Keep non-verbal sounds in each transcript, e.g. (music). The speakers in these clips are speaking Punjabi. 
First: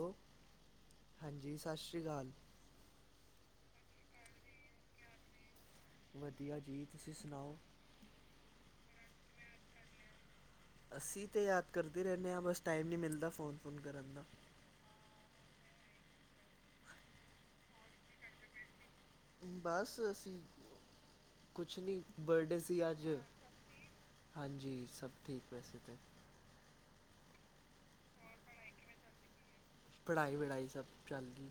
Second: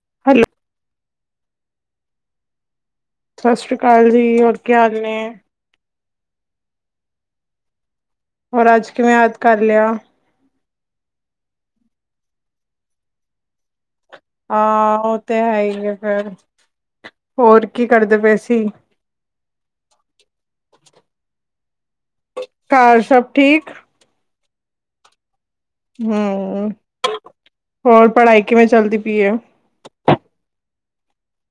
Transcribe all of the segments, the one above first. ਹੈਲੋ, ਹਾਂਜੀ। ਸਤਿ ਸ੍ਰੀ ਅਕਾਲ। ਸਤਿ ਸ੍ਰੀ ਅਕਾਲ ਜੀ, ਹੋਰ ਕੀ ਹਾਲ ਨੇ। ਵਧੀਆ ਜੀ, ਤੁਸੀਂ ਸੁਣਾਓ। ਹੋਰ, ਅੱਜ ਕਿਵੇਂ ਯਾਦ ਕਰ ਲਿਆ। ਅਸੀਂ ਤੇ ਯਾਦ ਕਰਦੇ ਰਹਿੰਦੇ ਹਾਂ, ਬਸ ਟਾਈਮ ਨੀ ਮਿਲਦਾ ਫੋਨ - ਹਾਂ, ਉਹ ਤੇ ਹੈ ਹੀ ਆ। ਫੇਰ ਹੋਰ ਕੀ ਕਰਦੇ ਪਏ ਸੀ। ਬਸ, ਅਸੀਂ ਕੁਛ ਨੀ। ਘਰ ਸ਼ਭ ਠੀਕ। ਹਾਂਜੀ ਸਭ ਠੀਕ। ਵੈਸੇ ਤਾਂ ਹੂੰ। ਹੋਰ, ਪੜਾਈ ਕਿਵੇੈਂ ਚਲਦੀ ਪਈ ਹੈ। ਪੜਾਈ -ਵੜਾਈ ਸਭ ਚੱਲਦੀ।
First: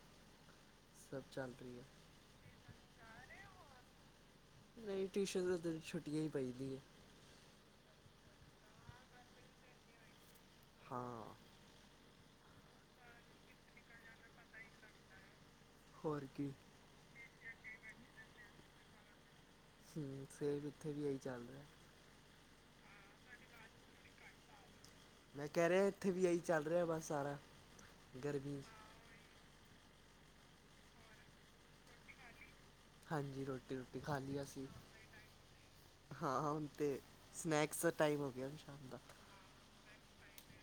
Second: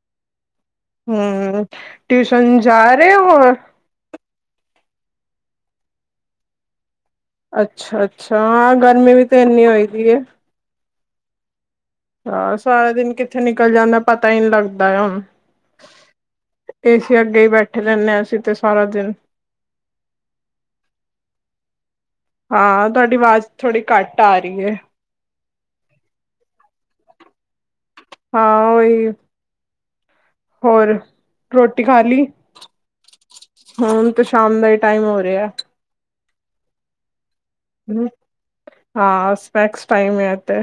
ਹੂੰ, ਟਿਊਸ਼ਨ- ਜਾ ਰਹੇ ਹੋਣ। ਨਹੀਂ ਟਿਊਸ਼ਨ ਤਾਂ ਉ ਦਿਨ ਛੁੱਟੀਆਂ ਹੀ ਪੈਂਦੀਆਂ। ਅੱਛਾ- ਅੱਛਾ ਹਾਂ ਗਰਮੀ ਵੀ ਤੇ ਇੰਨੀ ਹੋਈ ਪਈ ਹੈ। ਹਾਂ। ਆਹ ਸਾਰਾ ਦਿਨ ਕਿੱਥੇ ਨਿਕਲ ਜਾਂਦਾ ਪਤਾ ਹੀ ਨਹੀਂ ਲੱਗਦਾ ਹੁਣ। ਹੋਰ ਕੀ। ਏਸੀ ਅੱਗੇ ਹੀ ਬੈਠੇ ਰਹਿਨੇ ਆ ਅਸੀਂ ਤੇ ਸਾਰਾ ਦਿਨ। ਹੂੰ, ਫੇਰ ਇੱਥੇ ਵੀ ਇਹੀ ਚੱਲ ਰਿਹਾ। ਹਾਂ ਤੁਹਾਡੀ ਆਵਾਜ਼ ਥੋੜੀ ਘੱਟ ਆ ਰਹੀ ਹੈ। ਮੈਂ ਕਹਿ ਰਿਹਾ ਇੱਥੇ ਵੀ ਇਹੀ ਚੱਲ ਰਿਹਾ ਬਸ ਸਾਰਾ। ਗਰਮੀ ਹਾਂ, ਉਹੀ। ਹੋਰ, ਰੋਟੀ ਖਾ ਲਈ। ਹਾਂਜੀ ਰੋਟੀ ਰੋਟੀ ਹੁਣ ਖਾ ਤ ਲਈ ਸ਼ਾਮ ਅਸੀਂ ਦਾ ਹੀ ਟਾਈਮ ਹੋ ਰਿਹਾ। ਹਾਂ- ਹਾਂ, ਹੁਣ ਤੇ। ਸਨੈਕਸ ਦਾ ਟਾਈਮ ਹੋ ਗਿਆ ਸ਼ਾਮ ਦਾ। ਹਾਂ ਸਨੈਕਸ ਟਾਈਮ ਹੇ ਤੇ।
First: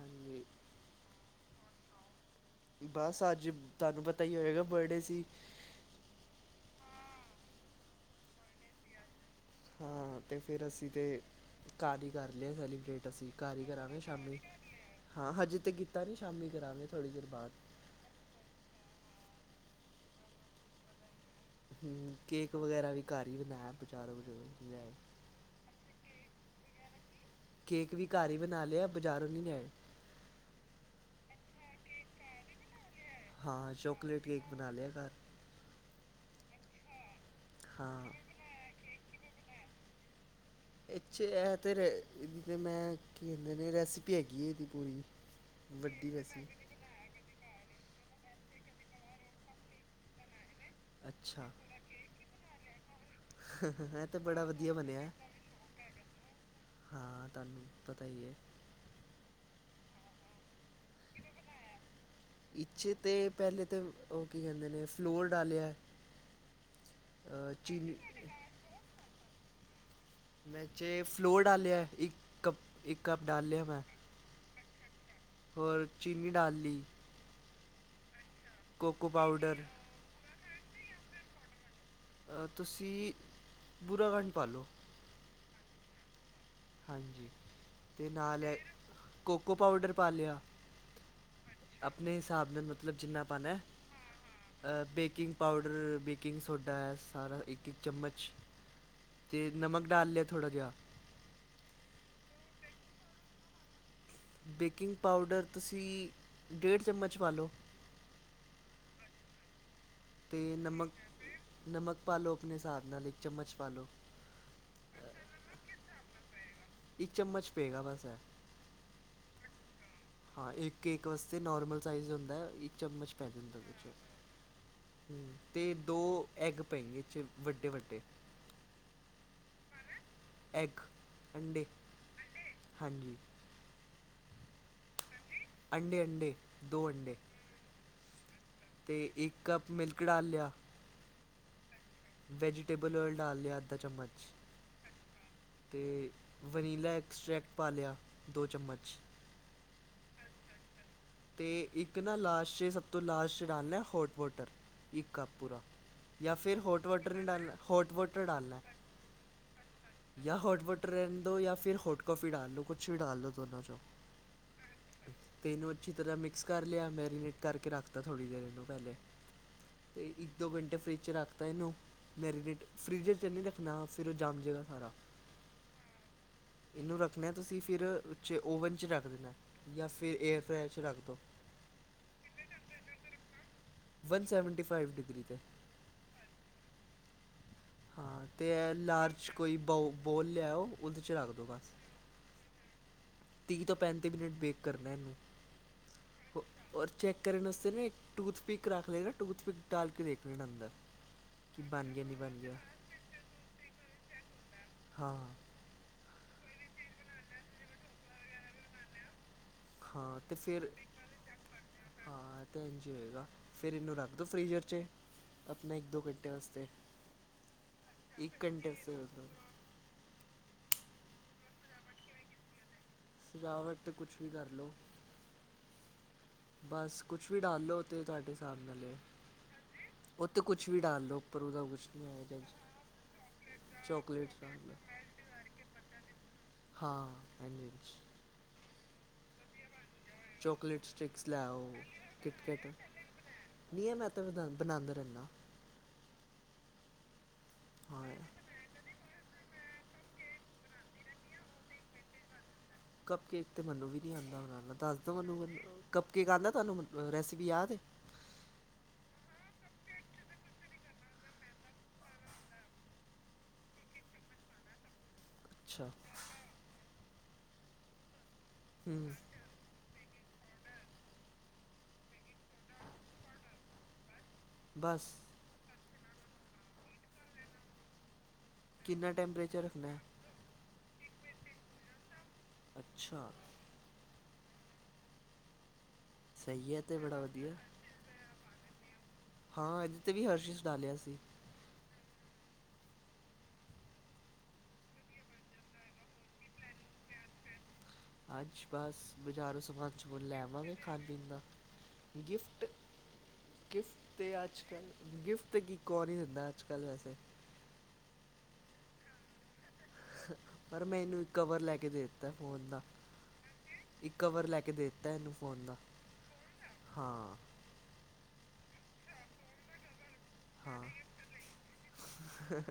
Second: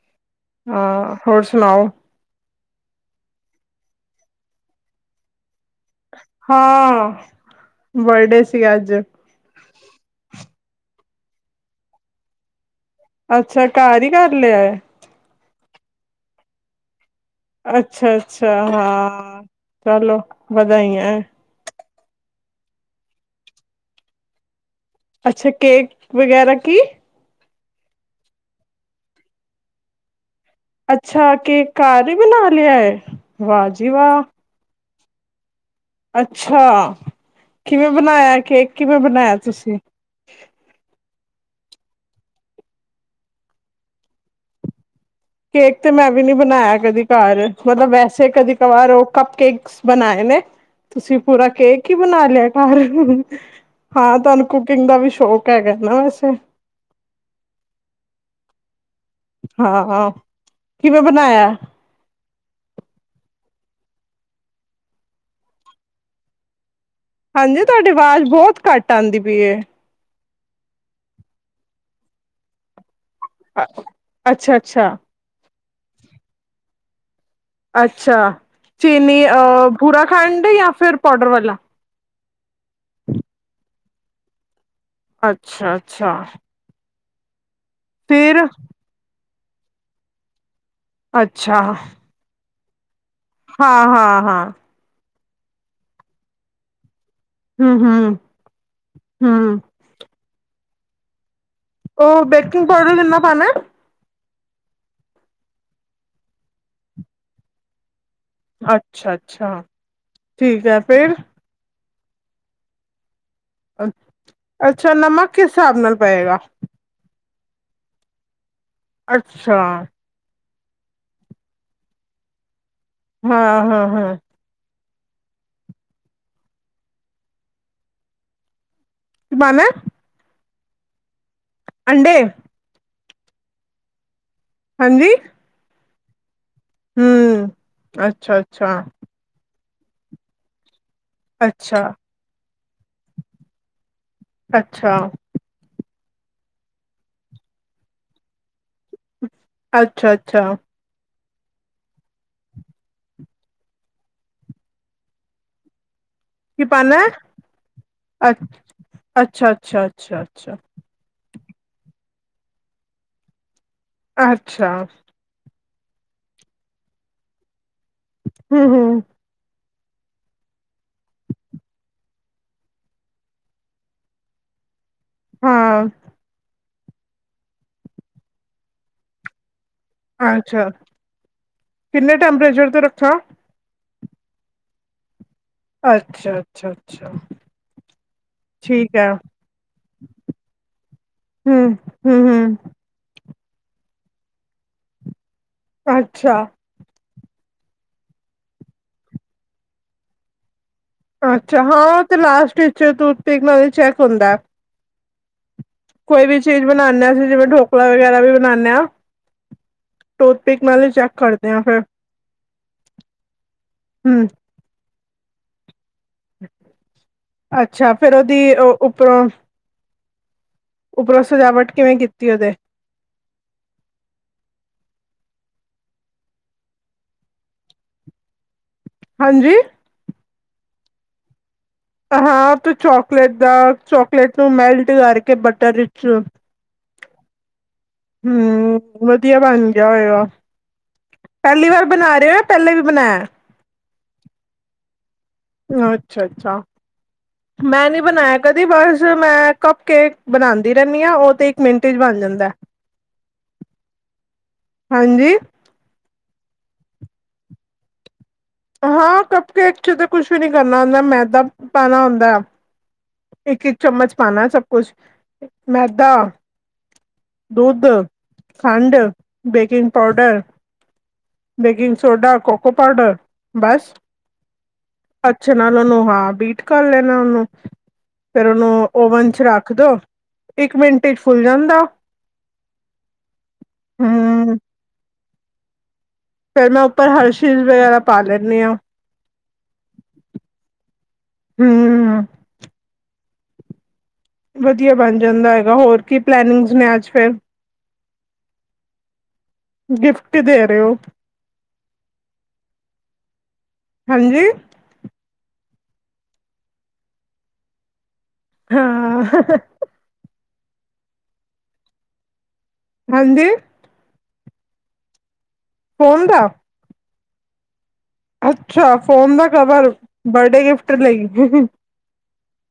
ਹਾਂਜੀ ਹਾਂ ਹੋਰ ਸੁਣਾਓ ਬਸ ਅੱਜ ਤੁਹਾਨੂੰ ਪਤਾ ਹੀ ਹੋਏਗਾ ਬਰਡੇ ਸੀ ਹਾਂ ਬਰਡੇ ਸੀਗਾ ਅੱਜ ਫੇਰ ਅਸੀਂ ਤੇ ਘਰ ਹੀ ਕਰ ਲਿਆ ਸੈਲੀ ਟ ਅਸੀਂ ਘਰ ਹੀ ਅੱਛਾ ਕਰਾਂਗੇ ਕਰ ਸ਼ਾਮੀ ਲਿਆ ਹੈ ਹਾਂ ਹਜ ਤੇ ਕੀਤਾ ਨੀ ਸ਼ਾਮੀ ਕਰਾਂਗੇ ਥੋੜ੍ਹੀ ਦੇਰ ਬਾਅਦ ਅੱਛਾ ਅੱਛਾ ਹਾਂ ਚਲੋ ਵਧਾਈ ਐਂ ਹੂੰ ਕੇਕ ਵਗੈਰਾ ਵੀ ਘਰ ਹੀ ਬਣਾਇਆ ਵਿਚਾਰੋਂ ਬੋਂ ਅੱਛਾ ਕੇਕ ਵਗੈਰਾ ਕੀ ਕੇਕ ਵੀ ਘਰ ਹੀ ਬਣਾ ਲਿਆ ਬਜ਼ਾਰੋਂ ਨੀ ਲੈਣ ਅੱਛਾ ਕੇ ਘਰ ਹੀ ਬਣਾ ਲਿਆ ਏ ਹਾਂ ਚੋਕਲੇਟ ਕੇਕ ਬਣਾ ਲਿਆ ਘਰ ਅੱਛਾ ਕਿਵੇਂ ਹਾਂ ਬਣਾਇਆ ਕੇਕ ਕਿਵੇਂ ਬਣਾਇਆ ਤੁਸੀਂ ਇੱਛੇ ਤੇ ਇਹਦੀ ਤੇ ਮੈਂ ਕੀ ਕਹਿੰਦੇ ਨੇ ਰੈਸਪੀ ਹੈਗੀ ਹੈ ਇਹਦੀ ਪੂਰੀ। ਕੇਕ ਤੇ ਮੈਂ ਵੱਡੀ ਵੀ ਨੀ ਰੈਸੀ ਬਣਾਇਆ ਕਦੀ ਘਰ ਮਤਲਬ ਵੈਸੇ ਕਦੇ ਕ ਵਾਰ ਉਹ ਕੱਪ ਕੇਕਸ ਬਣਾਏ ਨੇ ਤੁਸੀਂ ਅੱਛਾ ਪੂਰਾ ਕੇਕ ਹੀ ਬਣਾ ਲਿਆ। ਪਰ। ਇਹ ਹਾਂ ਤਾਂ ਬੜਾ ਤੁਹਾਨੂੰ ਵਧੀਆ ਕੁਕਿੰਗ ਦਾ ਬਣਿਆ ਵੀ ਸ਼ੌਕ ਹੈਗਾ ਨਾ ਵੈਸੇ। ਹਾਂ ਤੁਹਾਨੂੰ ਪਤਾ ਹੀ ਹੈ ਹਾਂ ਕਿਵੇਂ ਬਣਾਇਆ? ਇੱ (inaudible) ਤਾਂ ਪਹਿਲੇ ਤਾਂ ਉਹ ਕੀ ਕਹਿੰਦੇ ਨੇ ਫਲੋਰ ਡਾਲਿਆ। ਅ, ਹਾਂਜੀ ਤੁਹਾਡੀ ਚੀਨੀ ਆਵਾਜ਼ ਬਹੁਤ ਘੱਟ ਆਉਂਦੀ ਪਈਏ। ਮੈ ਚ ਫਲੋਰ ਡਾਲਆ ਇੱਕ ਕਪ ਇੱਕ ਕਪ ਡਾਲਿਆ ਮੈਂ। ਅੱਛਾ ਅੱਛਾ। ਹੋਔਰ ਚੀਨੀ ਡਾਲ ਲਈ ਅੱਛਾ। ਕੋਕੋ ਚੀਨੀ ਪਾਊਡਰ ਅ ਬੁਰਾਖੰਡ ਜਾਂ ਫੇਰ ਪਾਡਰ ਵਾਲਾ ਅ। ਤੁਸੀਂ ਬੁਰਾਖੰਡ ਪਾਲੋ। ਅੱਛਾ ਅੱਛਾ। ਹਾਂਜੀ। ਤੇ ਫਿਰ ਨਾਲੇ ਕੋਕੋ ਪਾਊਡਰ ਪਾ ਲਿਆ। ਅੱਛਾ ਆਪਣੇ ਹਿਸਾਬ ਦੇ ਮਤਲਬ ਮਤਲਬ ਜਿੰਨਾ ਪਾਾਨ ਹਾਂ ਹਾਂ ਹਾਂ ਬੇਕਿੰਗ ਪਾਊਡਰ ਬੇਕਿੰਗ ਸੋਡਾ ਹੈ। ਸਾਰਾ ਇੱਕ ਇੱਕ ਹਮ ਹਮ ਚਮਚ ਅਤੇ ਹਮ ਨਮਕ ਡਾਲ ਲਿਆ ਥੋੜਾ ਜਿਹਾ ਉਹ ਬੇਕਿੰਗ ਪਾਊਡਰ ਕਿੰਨਾ ਪਾਣਾ ਬੇਕਿੰਗ ਪਾਊਡਰ ਤੁਸੀਂ ਡੇਢ ਚਮਚ ਪਾ ਲਓ। ਅੱਛਾ ਅੱਛਾ। ਅਤੇ ਠੀਕ ਹੈ ਨਮਕ ਫੇਰ ਨਮਕ। ਪਾ ਲੋ ਆਪਣੇ ਹਿਸਾਬ ਨਾਲ। ਚਮਚ ਪਾ ਲਓ ਅੱਛਾ ਨਮਕ ਕਿਸ ਹਿਸਾਬ ਨਾਲ ਪਏਗਾ। ਇੱਕ ਚਮਚ ਪਏਗਾ ਬਸ। ਅੱਛਾ। ਹਾਂ ਇੱਕ ਕੇਕ ਵਾਸਤੇ ਨੋਰਮਲ ਸਾਈਜ਼ ਹੁੰਦਾ। ਚਮਚ ਪੈ ਹਾਂ ਦਿੰਦਾ ਹਾਂ ਹਾਂ ਉਹ ਤੇ ਦੋ ਐਗ ਪਏ ਚ ਵੱਡੇ ਵੱਡੇ ਬਨਾ ਐਗ ਅੰਡੇ ਹਾਂਜੀ ਹਾਂਜੀ ਅਂਡੇ ਹਂਡਜੀ ਦੋ ਅੰਡੇ ਹੂੰ ਅੱਛਾ ਅੱਛਾ ਤੇ ਇੱਕ ਮਿਲਕ ਡ ਲਿਆ ਅੱਛਾ ਵੈਜੀਟੇਬਲ ਓਲ ਡਾਲ ਲਿਆੱ ਅਧਾੱ ਚਮਚ ਅੱਛਾ ਅਤੇ ਵਨੀਲਾ ਐਕਸਟ੍ਰੈਕਟ ਪਾ ਲਿਆ ਦੋ ਚਮਚ ਅੱਛਾ ਅੱਛਾ ਅਤੇ ਇੱਕ ਨਾ ਲਾਸਟ 'ਚ ਸਭ ਤੋਂ ਲਾਸਟ ਰਨ ਹੈ ਹੋਰਟ ਵੋਟਰ ਇੱਕ ਕ‌ੱਪ ਪੂਰਾ ਜਾਂ ਫਿਰ ਕੀ ਹੋਟ ਪਾਣਾ ਵਾਟਰ ਨਹੀਂ ਡਾਲਣਾ ਹੋਟ ਵਾਟਰ ਅ ਡਾਲਣਾ ਅੱਛਾ ਅੱਛਾ ਅੱਛਾ ਜਾਂ ਅੱਛਾ ਹੋਟ ਵਾਟਰ ਰਹਿ ਦੋ ਜਾਂ ਫਿਰ ਫਿਰ ਹੋਟ ਕੌਫੀ ਡਾਲ ਲ ਲੋ ਕੁਛ ਵੀ ਡਾਲ ਲੋ ਦੋ ਚੋਂ ਅੱਛਾ ਪਿੰਨ ਅੱਛੀ ਤਰ੍ਹਾਂ ਮਿਕਸ ਕਰ ਲਿਆ ਮੈਰੀਨੇਟ ਕਰਕੇ ਰੱਖ ਤਾਂ ਥੋੜ੍ਹੀ ਦੇਰ ਹੂੰ ਇਹਨੂੰ ਪਹਿਲੇ ਹੂੰ ਤੇ ਇੱਕ ਦੋ ਘੰਟੇ ਫਰਿੱਜ ਚ ਰੱਖਤਾ ਇਹਨੂੰ ਮੈਰੀਨੇਟ ਫਰਿੱਜ ਚ ਨਹੀਂ ਰੱਖਣਾ ਫਿਰ ਉਹ ਜੰਮ ਜਾਏਗਾ ਸਾਰਾ ਹਾਂ ਇਹਨੂੰ ਰੱਖਣਾ ਤੁਸੀਂ ਫਿਰ ਉੇ ਓਵਨ ਚ ਰੱਖ ਦੇਣਾ ਜਾਂ ਫਿਰ ਏਅਰ ਅੱਛਾ ਫ੍ਰੈਸ਼ ਕਿੰਨੇ ਟੈਂਪਰੇਚਰ ਤੇ ਰੱਖਾ ਵਨ ਸੈਵਨਟੀ ਫਾਈਵ ਡਿਗਰੀ 'ਤੇ ਅੱਛਾ ਅੱਛਾ ਅੱਛਾ ਹਾਂ ਤੇ ਠੀਕ ਹੈ ਲਾਰਜ ਕੋਈ ਬ ਬੋਲ ਲਿਆਓ ਉਹਦੇ ਚ ਰੱਖ ਦਿਉ ਹੂੰ ਬਸ ਹੂੰ ਹੂੰ ਤੀਹ ਤੋਂ ਪੈਂਤੀ ਮਿੰਟ ਬੇਕ ਕਰਨਾ ਇਹਨੂੰ ਅੱਛਾ ਔ- ਔਰ ਚੈੱਕ ਕਰਨ ਵਾਸਤੇ ਨਾ ਇੱਕ ਟੂਥਪਿਕ ਰੱਖ ਲ ਨਾ ਟੂਥਪਿਕ ਡਾਲ ਕੇ ਦੇਖ ਲਣਾ ਅੰਦਰ ਕਿ ਅੱਛਾ ਬਣ ਹਾਂ ਗਿਆ ਤੇ ਨਹੀਂ ਬਣ ਗਿਆ ਲਾਸਟ ਵਿਚ ਟੂਥਪਿਕ ਨਾਲ ਚੈਕ ਹੁੰਦਾ ਹਾਂ ਕੋਈ ਵੀ ਚੀਜ਼ ਬਣਾਦੇਸੀਂ ਜਿਵੇਂ ਢੋਕਲਾ ਵਗੈਰਾ ਵੀ ਬਣਾਦੇ ਹ ਹਾਂ ਤੇ ਫਿਰ ਹਾਂ ਫਿਰ ਹਾਂ ਤੇ ਇੰਝ ਹੋਏਗਾ ਫੇਰ ਇਹਨੂੰ ਰੱਖਦੋ ਹਮ ਫਰੀਜ਼ਰ ਚ ਆਪਣਾ ਇੱਕ ਦੋ। ਘੰਟੇ ਵਾਤੇ ਅੱਛਾ ਫਿਰ ਇੱਕ ਉਹਦੀ ਘੰਟੇ ਵਤੇ ਉਪਰੋਂ ਸਜਾਵਟ ਕਿਵੇਂ ਕੀਤੀ ਉਹਦੇ ਸਜਾਵਟ ਤੇ ਕੁਛ ਵੀ ਕਰਲੋ। ਬਸ ਕੁਛ ਵੀ ਡਾਲਲੋ ਤੇ ਤੁਹਾਡੇ ਹਿਸਾਬ ਨਾਲ ਲ ਹਾਂਜੀ। ਉੱਤੇ ਕੁਛ ਵੀ ਡਾਲ ਲੋੋ ਉਪਰ ਉਹਦਾ ਕੁਛ ਨਹੀਂ ਆਏਗਾ ਹਾਂ ਤੇ ਚੋਕਲੇਟ ਦਾ ਚੋਕਲੇਟਸ ਚੋਕਲੇਟ ਨੂੰ ਡਾਲ ਲਓ ਮੈਲਟ ਕਰਕੇ ਬਟਰ ਵਿੱਚ ਹਾਂ ਹਾਂਜੀਜੀ। ਹਮ ਵਧੀਆ ਬਣ ਗਿਆ ਹੋਏਗਾ ਚੋਕਲੇਟ ਸਟਿਕਸ ਲੈ ਪਹਿਲੀ ਵਾਰ ਬਣਾ ਰਹੇ ਹੋ ਜਾਂ ਕਿਟ ਪਹਿਲੇ ਵੀ ਬਣਾਇਆ ਨਹੀਂ ਮੈਂ ਤੇ ਬਣਾ। (inaudible) ਅੱਛਾ ਅੱਛਾ। ਮੈਂ ਨੀ ਹਾਂ ਬਣਾਇਆ ਕਦੀ ਬਸ ਮੈਂ ਕੱਪ ਕੇਕ ਬਣਾਉਂਦੀ ਰਹਿੰਦੀ ਹ ਉਹ ਤੇ ਇੱਕ ਮਿੰਟ ਚ ਬਣ ਜਾਂਦਾ। (inaudible) ਕੱਪ ਕੇਕ ਹਾਂਜੀ ਆਂਦਾ ਤੁਹਾਨੂੰ? ਰੈਸਪੀ ਯਾਦ ਏ ਹਾਂ ਕੱਪ ਕੇਕ ਚ ਤਾਂ ਕੁਛ ਵੀ ਨੀ ਕਰਨਾ ਹੁੰਦਾ ਮੈਦਾ ਪਾਣਾ ਹੁੰਦਾ ਇੱਕ ਇੱਕ ਚਮਚ ਪਾਉਣਾ ਸਭ ਕੁਛ। ਅੱਛਾ ਮੈਦਾ। ਦੁੱਧ। ਖੰਡ, ਹੂੰ baking powder (unintelligible) baking soda cocoa powder ਬਸ। ਬਸ। ਨੂੰ ਹਾਂ ਬੀਟ ਕਰ ਲੈਣਾ ਉਹਨੂੰ ਫੇਰ ਉਹਨੂੰ ਕਿੰਨਾ ਓਵਨ ਚ ਟੈਂਪਰੇਚਰ ਰੱਖ ਰੱਖਣਾ ਦੋ ਹੈ ਇੱਕ ਮਿੰਟ ਪੇਟ ਫੁੱਲ ਜਾਂਦਾ। ਅੱਛਾ। ਹਮ ਫੇਰ ਸਹੀ ਹੈ ਮੈਂ ਤੇ ਉੱਪਰ ਬੜਾ ਵਧੀਆ ਹਰਸ਼ੀਜ਼ ਵਗੈਰਾ ਪਾ ਲੈਂਦੀ ਹਾਂ। ਹਾਂ ਇਹਦੇ ਤੇ ਵੀ ਹਰਸ਼ੀਜ਼ ਡਾਲਿਆ ਸੀ। ਹੂੰ। ਵਧੀਆ ਬਣ ਜਾਂਦਾ ਹੈਗਾ, ਹੋਰ ਕੀ ਪਲਨਿੰਗਜ਼ ਨੇ ਅੱਜ ਫੇਰ ਅੱਜ ਬਸ ਬਜ਼ਾਰੋਂ ਸਮਾਨ ਸਮੂਨ ਗਿਫਟ ਲੈ ਕੀ ਦੇ ਆਵਾਂਗੇ ਰਹੇ ਹੋ ਖਾਣ-ਪੀਣ ਦਾ ਗਿਫਟ ਗਿਫਟ ਤਾਂ ਹਾਂਜੀ ਅੱਜ -ਕੱਲ੍ਹ ਗਿਫਟ ਕੁਰ ਹੀ ਹੁੰਦਾ ਅੱਜ- ਕੱਲ ਵੈਸੇ। ਹਾਂ। ਪਰ ਮੈਂ ਇਹਨੂੰ ਇੱਕ ਕਵਰ ਲੈ ਕੇ ਦੇ ਦਿੱਤਾ ਫੋਨ ਦਾ ਹਾਂਜੀ। ਇੱਕ ਕਵਰ ਲੈ ਕੇ ਦੇ ਦਿੱਤਾ ਇਹਨੂੰ। ਫੋਨ ਦਾ ਫੋਨ ਦਾ ਹਾਂ। ਅੱਛਾ, ਫੋਨ ਦਾ ਕਵਰ। ਬਰਡੇ ਗਿਫਟ ਲਈ। ਹ-ਹ-ਹ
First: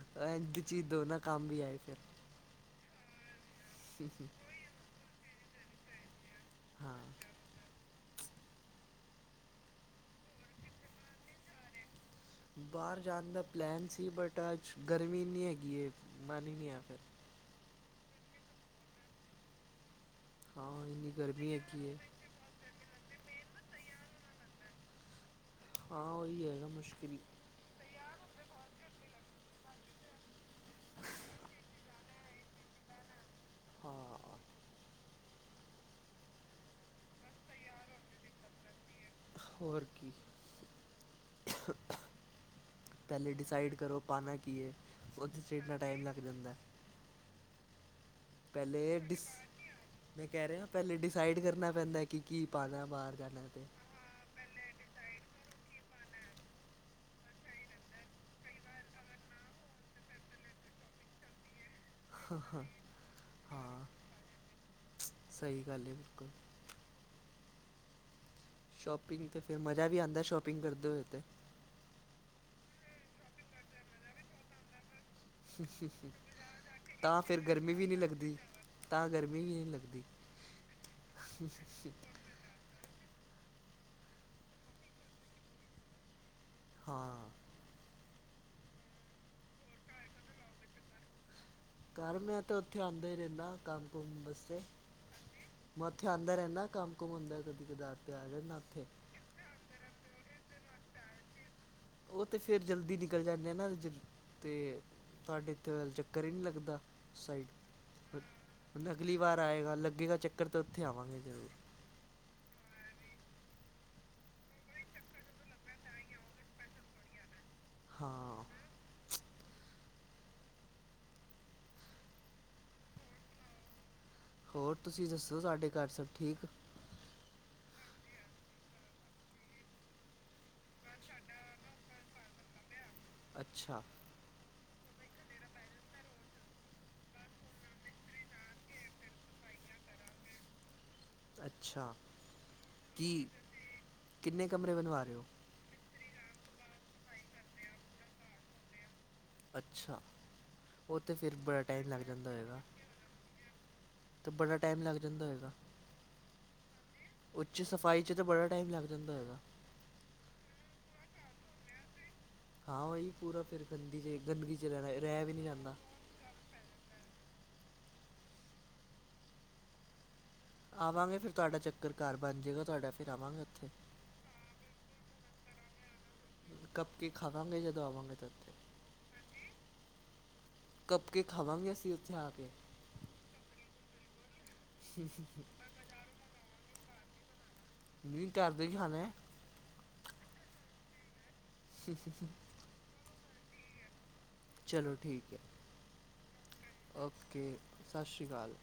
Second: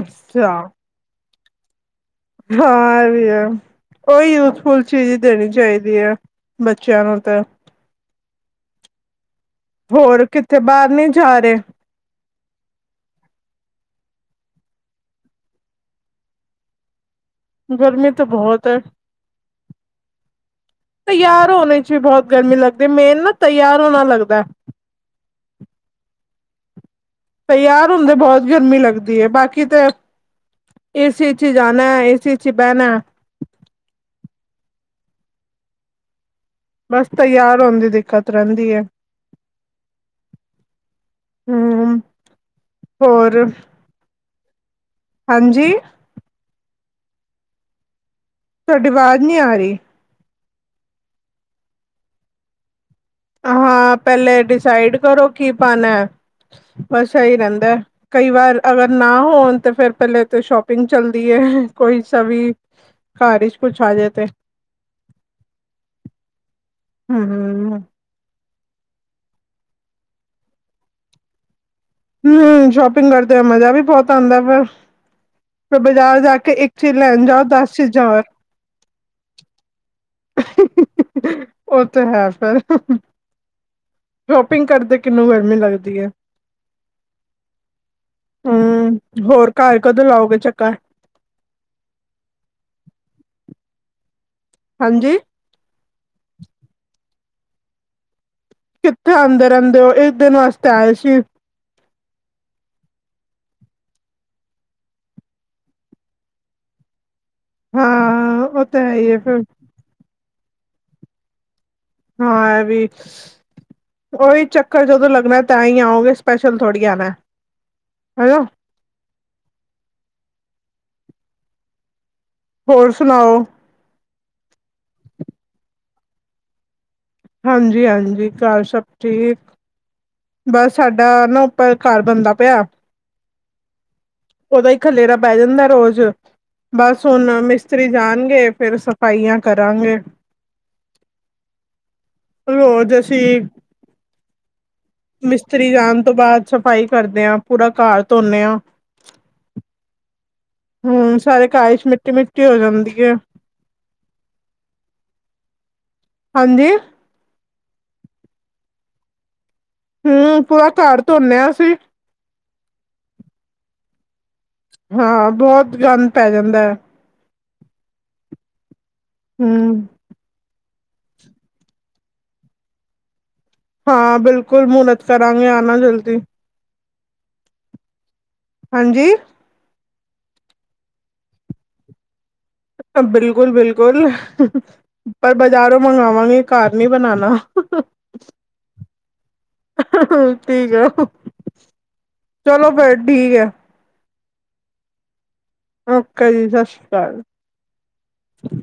ਅੱਛਿਆ। ਕੰਮ ਵੀ ਆਏ ਫਿਰ। ਹਾਂ ਇਹ ਵੀ ਆ। ਉਹ ਹੀ ਯੂਜਫੁਲ ਚੀਜ਼ ਦੇਣੀ ਚਾਹੀਦੀ ਆ। ਹਾਂ ਬੱਚਿਆਂ ਨੂੰ ਤਾਂ ਹੋਰ ਕਿੱਥੇ ਬਾਹਰ ਨਹੀਂ ਜਾ ਰਹੇ। ਬਾਹਰ ਜਾਣ ਦਾ ਪਲੈਨ ਸੀ, ਬਟ ਅੱਜ ਗਰਮੀ ਏਨੀਂ ਹੈਗੀ ਏ ਮਨ ਹੀ ਨਹੀਂ ਆ ਫੇਰ। ਗਰਮੀ ਤਾਂ ਬਹੁਤ ਹੈ। ਹਾਂ ਇੰਨੀ ਤਿਆਰ ਗਰਮੀ ਹੋਣੇ ਹੈਗੀ ਚ ਹੈ ਵੀ ਬਹੁਤ ਗਰਮੀ ਲੱਗਦੀ ਮੇਨ ਨਾ ਤਿਆਰ ਹੋਣਾ ਲੱਗਦਾ। ਹਾਂ ਉਹੀ ਹੈਗਾ ਮੁਸ਼ਕਿਲ ਹੀ ਤੇ ਯਾਰ ਹੁੰਦੇ ਬਹੁਤ ਗਰਮੀ ਲੱਗਦੀ ਹੈ, ਬਾਕੀ ਤੇ ਏ ਸੀ ਚੀ ਜਾਣਾ, ਏ ਸੀ ਵਿਚ ਹੀ ਬਹਿਣਾ ਹੈ। ਹਾਂ। ਬਸ ਤਿਆਰ ਹੋਣ ਦੀ ਦਿੱਕਤ ਰਹਿੰਦੀ ਐ। ਹੋਰ ਕੀ ਹਮ ਪਹਿਲੇ ਹੋਰ ਡਿਸਾਈਡ ਕਰੋ ਪਾਣਾ ਕੀ ਏ? ਉਹਦੇ ਚ ਹੀ ਹਾਂਜੀ ਇਨ੍ਹਾਂ ਟਾਈਮ ਲੱਗ ਜਾਂਦਾ। ਤੁਹਾਡੀ ਪਹਿਲੇ ਆਵਾਜ਼ ਡਿਸ ਨਹੀਂ ਆ ਰਹੀ। ਮੈਂ ਕਹਿ ਰਹੇ ਪਹਿਲੇ ਡਿਸਾਈਡ ਕਰਨਾ ਪੈਂਦਾ, ਕਿ ਕੀ ਪਾਉਣਾ ਬਾਹਰ। ਜਾਣਾ ਤੇ ਹਾਂ ਪਹਿਲੇ ਡਿਸਾਈਡ ਕਰੋ ਕੀ ਪਾਣਾ। ਬਸ ਇਹੀ ਰਹਿੰਦਾ ਕਈ ਵਾਰ ਅਗਰ ਨਾ ਹੋਣ, ਤੇ ਫੇਰ ਪਹਿਲੇ ਤੇ ਸ਼ੋਪਿੰਗ ਚੱਲਦੀ ਹੈ। ਕੋਈ ਸਵੀ ਘਰ ਵਿੱਚ ਕੁਛ ਹਾਂ ਆ ਜੇ ਤੇ। ਸਹੀ ਗੱਲ ਹੈ ਬਿਲਕੁਲ ਹਮ ਹਮ। ਸ਼ੋਪਿੰਗ ਤੇ ਫਿਰ ਮਜ਼ਾ ਵੀ ਆਉਂਦਾ, ਸ਼ੋਪਿੰਗ ਕਰਦੇ ਹੋਏ ਤੇ। ਹਮ ਸ਼ੋਪਿੰਗ ਕਰਦੇ ਹੋਏ ਮਜ਼ਾ ਵੀ ਬਹੁਤ ਆਉਂਦਾ ਪਰ ਫਿਰ ਬਾਜ਼ਾਰ ਜਾ ਕੇ ਇੱਕ ਚੀਜ਼ ਤਾਂ ਲੈਣ ਫਿਰ ਜਾਓ ਦਸ ਗਰਮੀ ਵੀ ਨਹੀਂ ਚੀਜ਼ਾਂ ਹੋਰ ਲੱਗਦੀ, ਤਾਂ ਗਰਮੀ ਵੀ ਨਹੀਂ ਲੱਗਦੀ। ਉਹ ਤੇ ਹੈ ਫ਼ਿਰ। ਹਮ। ਸ਼ੋਪਿੰਗ ਕਰਦੇ ਕਿਹਨੂੰ ਗਰਮੀ ਲੱਗਦੀ ਹੈ? ਹਾਂ। ਹਮ ਹੋਰ, ਘਰ ਕਦੋਂ ਲਾਓਗੇ ਚੱਕਰ। ਘਰ ਮੈਂ ਤਾਂ ਉੱਥੇ ਆਉਂਦਾ ਹੀ ਰਹਿੰਦਾ, ਕੰਮ ਕੁਮ ਬਸ। (inaudible) ਹਾਂਜੀ। ਆਉਂਦਾ ਰਹਿੰਦਾ ਕੰਮ ਕੁਮ ਹੁੰਦਾ ਕਦੀ ਕਦਾਈ। ਕਿੱਥੇ ਆਉਂਦੇ ਰਹਿੰਦੇ ਹੋ ਇਕ ਦਿਨ ਵਾਸਤੇ। ਚਾਲਸ਼। (inaudible) ਉਹ ਤੇ ਫੇਰ ਜਲਦੀ ਨਿਕਲ ਜਾਂਦੇ ਆ ਨਾ ਤੇ ਸਾਡੇ ਤੇ ਚੱਕਰ ਹੀ ਨਹੀਂ ਲੱਗਦਾ। ਸ਼ਾਇਦ ਹਾਂ ਉਹ ਤਾਂ ਹੈ ਹੀ ਅਗਲੀ ਹੈ ਫਿਰ ਵਾਰ ਆਏਗਾ ਲੱਗੇਗਾ ਚੱਕਰ। ਅਤੇ ਉੱਥੇ ਆਵਾਂਗੇ ਜਰੂਰ। ਹਾਂ ਇਹ ਵੀ ਓਹੀ ਚੱਕਰ ਜਦੋਂ ਲੱਗਣਾ ਤਾਂ ਹੀ ਆਉਗੇ ਸਪੈਸ਼ਲ ਥੋੜ੍ਹੀ ਆਣਾ। ਹਾਂ ਹੈਲੋ ਹੋਰ ਸੁਣਾਓ? ਹੋਰ ਤੁਸੀਂ ਦੱਸੋ ਸਾਡੇ ਘਰ ਸਭ ਠੀਕ? ਹਾਂਜੀ ਹਾਂਜੀ ਘਰ ਸਭ ਠੀਕ ਬਸ ਸਾਡਾ ਨਾ ਉਪਰ ਘਰ ਬਣਦਾ ਪਿਆ। ਅੱਛਾ। ਉਹਦਾ ਹੀ ਖਲੇਰਾ ਪੈ ਜਾਂਦਾ ਰੋਜ਼ ਬਸ ਹੁਣ ਮਿਸਤਰੀ ਜਾਣਗੇ ਫਿਰ ਸਫਾਈਆਂ ਕਰਾਂਗੇ। ਅੱਛਾ ਰੋਜ਼ ਕੀ ਅਸੀਂ ਕਿੰਨੇ ਕਮਰੇ ਬਣਵਾ ਰਹੇ ਹੋ। ਮਿਸਤਰੀ ਜਾਣ ਤੋਂ ਬਾਅਦ ਸਫ਼ਾਈ ਕਰਦੇ ਹਾਂ ਪੂਰਾ ਘਰ ਧੋਦੇ ਹਾਂ। ਹ। ਅੱਛਾ। ਉਹ ਤੇ ਫਿਰ ਸਾਰੇ ਬੜਾ ਘਰ ਚ ਟਾਈਮ ਲੱਗ ਮਿੱਟੀ ਜਾਂਦਾ ਮਿੱਟੀ ਹੋ ਹੋਏਗਾ ਜਾਂਦੀ ਹੈ ਤੇ ਬੜਾ ਟਾਈਮ ਲੱਗ ਜਾਂਦਾ ਹੋਏਗਾ। ਹਾਂਜੀ। ਉਸਦੀ ਸਫ਼ਾਈ ਚ ਤਾਂ ਬੜਾ ਟਾਈਮ ਲੱਗ ਜਾਂਦਾ ਹੋਏਗਾ? ਹਮ ਪੂਰਾ ਘਰ ਧੋਂਦੇ ਹਾਂ ਸੀ। ਹਾਂ ਉਹੀ ਪੂਰਾ ਫਿਰ ਗੰਦੀ ਜੇ ਹਾਂ ਬਹੁਤ ਗੰਦ ਪੈ ਜਾਂਦਾ ਹੈ। ਹਮ। ਆਵਾਂਗੇ ਫਿਰ ਤੁਹਾਡਾ ਚੱਕਰ ਘਰ ਬਣ ਜਾਏਗਾ ਤੁਹਾਡਾ ਫਿਰ ਆਵਾਂਗੇ। ਉੱਥੇ ਹਾਂ ਬਿਲਕੁਲ ਮ। ਕਰਾਂਗੇ ਆ ਨਾ ਜਲ ਕਬ ਕੇ ਖਾਵਾਂਗੇ ਜਦੋਂ ਆਵਾਂਗੇ ਤਦ ਤੇ ਹਾਂਜੀ ਕੱਪ ਕੇ ਖਾਵਾਂਗੇ ਅਸੀਂ ਉੱਥੇ ਆ ਕੇ ਬਿਲਕੁਲ ਬਿਲਕੁਲ। ਪਰ ਬਾਜ਼ਾਰੋਂ ਮੰਗਵਾਂਗੇ। ਘਰ ਨੀ ਬਣਾਉਣਾ। ਵੀ ਘਰ ਦਾ ਹੀ ਖਾਣਾ ਠੀਕ ਹੈ। ਚਲੋ ਫੇਰ (inaudible) ਠੀਕ ਆ। ਚਲੋ ਠੀਕ। ਹੈ ਓਕੇ ਜੀ ਸਤਿ ਸ੍ਰੀ ਅਕਾਲ ਓਕੇ ਸਤਿ ਸ਼੍ਰੀ ਅਕਾਲ